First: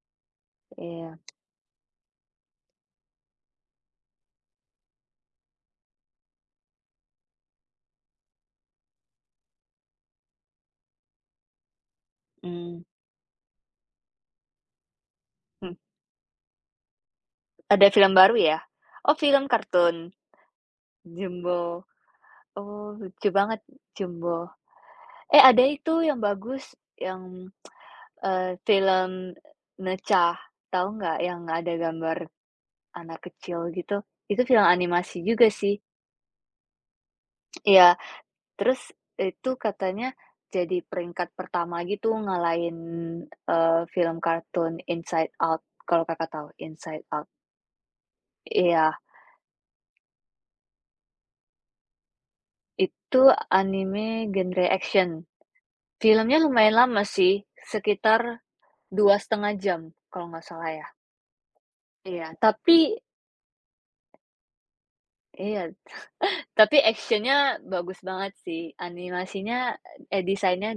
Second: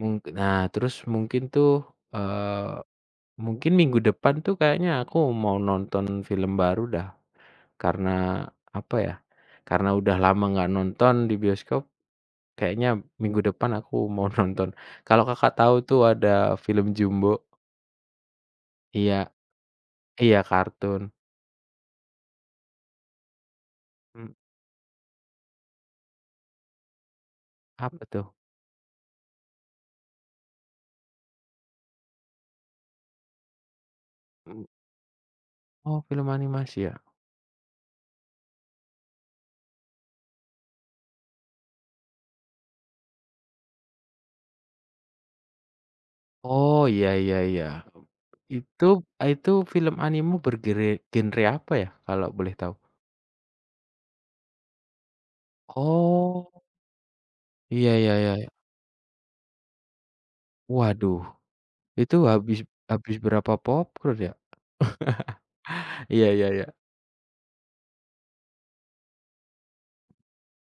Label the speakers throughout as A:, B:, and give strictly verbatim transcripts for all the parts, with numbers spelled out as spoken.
A: Mung nah, terus
B: Iya.
A: mungkin tuh, eee, mungkin minggu depan tuh kayaknya aku mau nonton film baru dah, karena apa ya, karena udah lama enggak nonton di bioskop.
B: Mmm.
A: Kayaknya, minggu depan aku mau nonton. Kalau Kakak,
B: Hmm.
A: tahu tuh ada film Jumbo.
B: Ada film baru ya? Oh
A: Iya.
B: film kartun.
A: iya kartun.
B: Jumbo. Oh, lucu banget,
A: Hmm.
B: Jumbo. Eh, ada itu yang bagus yang,
A: Apa tuh?
B: eee, film Ne Zha tahu enggak yang ada gambar anak kecil gitu, itu
A: Mmm.
B: film animasi juga sih.
A: Oh, film animasi ya?
B: Iya, terus itu katanya jadi peringkat pertama gitu ngalahin eee, film kartun Inside Out, kalau Kakak, tahu
A: Oh,
B: Inside
A: ya
B: Out.
A: ya ya. Mmm, Itu
B: Iya.
A: itu film animu bergere genre apa ya, kalau boleh tahu?
B: Itu anime genre action. Film-nya
A: Oh.
B: lumayan lama sih
A: Iya ya ya
B: sekitar
A: ya.
B: dua setengah jam, kalau enggak salah ya.
A: Waduh, itu
B: Iya,
A: habis
B: tapi
A: habis berapa popcorn ya?
B: Iya,
A: Iya ya ya.
B: tapi action-nya bagus banget sih. Animasinya, eh design-nya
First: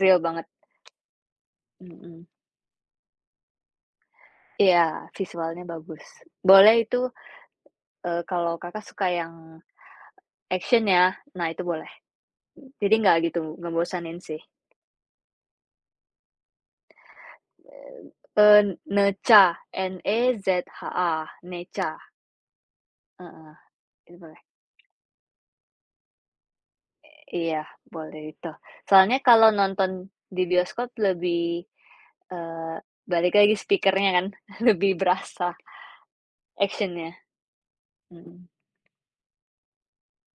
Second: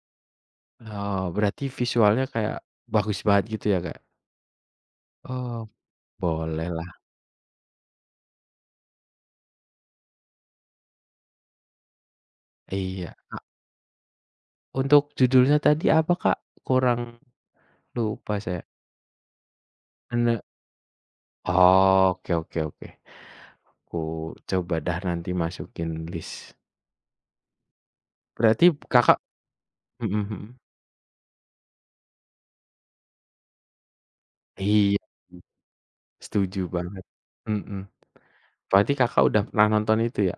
B: real banget.
A: Oh, berarti visualnya
B: Mhm.
A: kayak bagus banget gitu ya Kak?
B: Iya, visualnya
A: Oh,
B: bagus. Boleh
A: bolehlah.
B: itu, eee, kalau Kakak, suka yang action ya, nah itu boleh. Jadi,
A: Iya.
B: enggak gitu
A: A
B: ngebosanin sih.
A: Untuk judulnya tadi apa Kak? Kurang
B: Eee
A: lupa
B: eee,
A: saya.
B: Ne Zha, N-E
A: Ane
B: Z-H-A, Ne Zha.
A: Oke oke oke.
B: Heeh,
A: Aku
B: itu boleh.
A: coba dah nanti masukin list.
B: Eee, iya, boleh itu.
A: Berarti Kakak
B: Soalnya, kalau nonton
A: hmm
B: di
A: hmm.
B: bioskop lebih eee, balik lagi speaker-nya kan lebih
A: Iya,
B: berasa
A: setuju banget.
B: action-nya,
A: Hmm.
B: mhm.
A: Berarti Kakak, udah pernah nonton itu ya?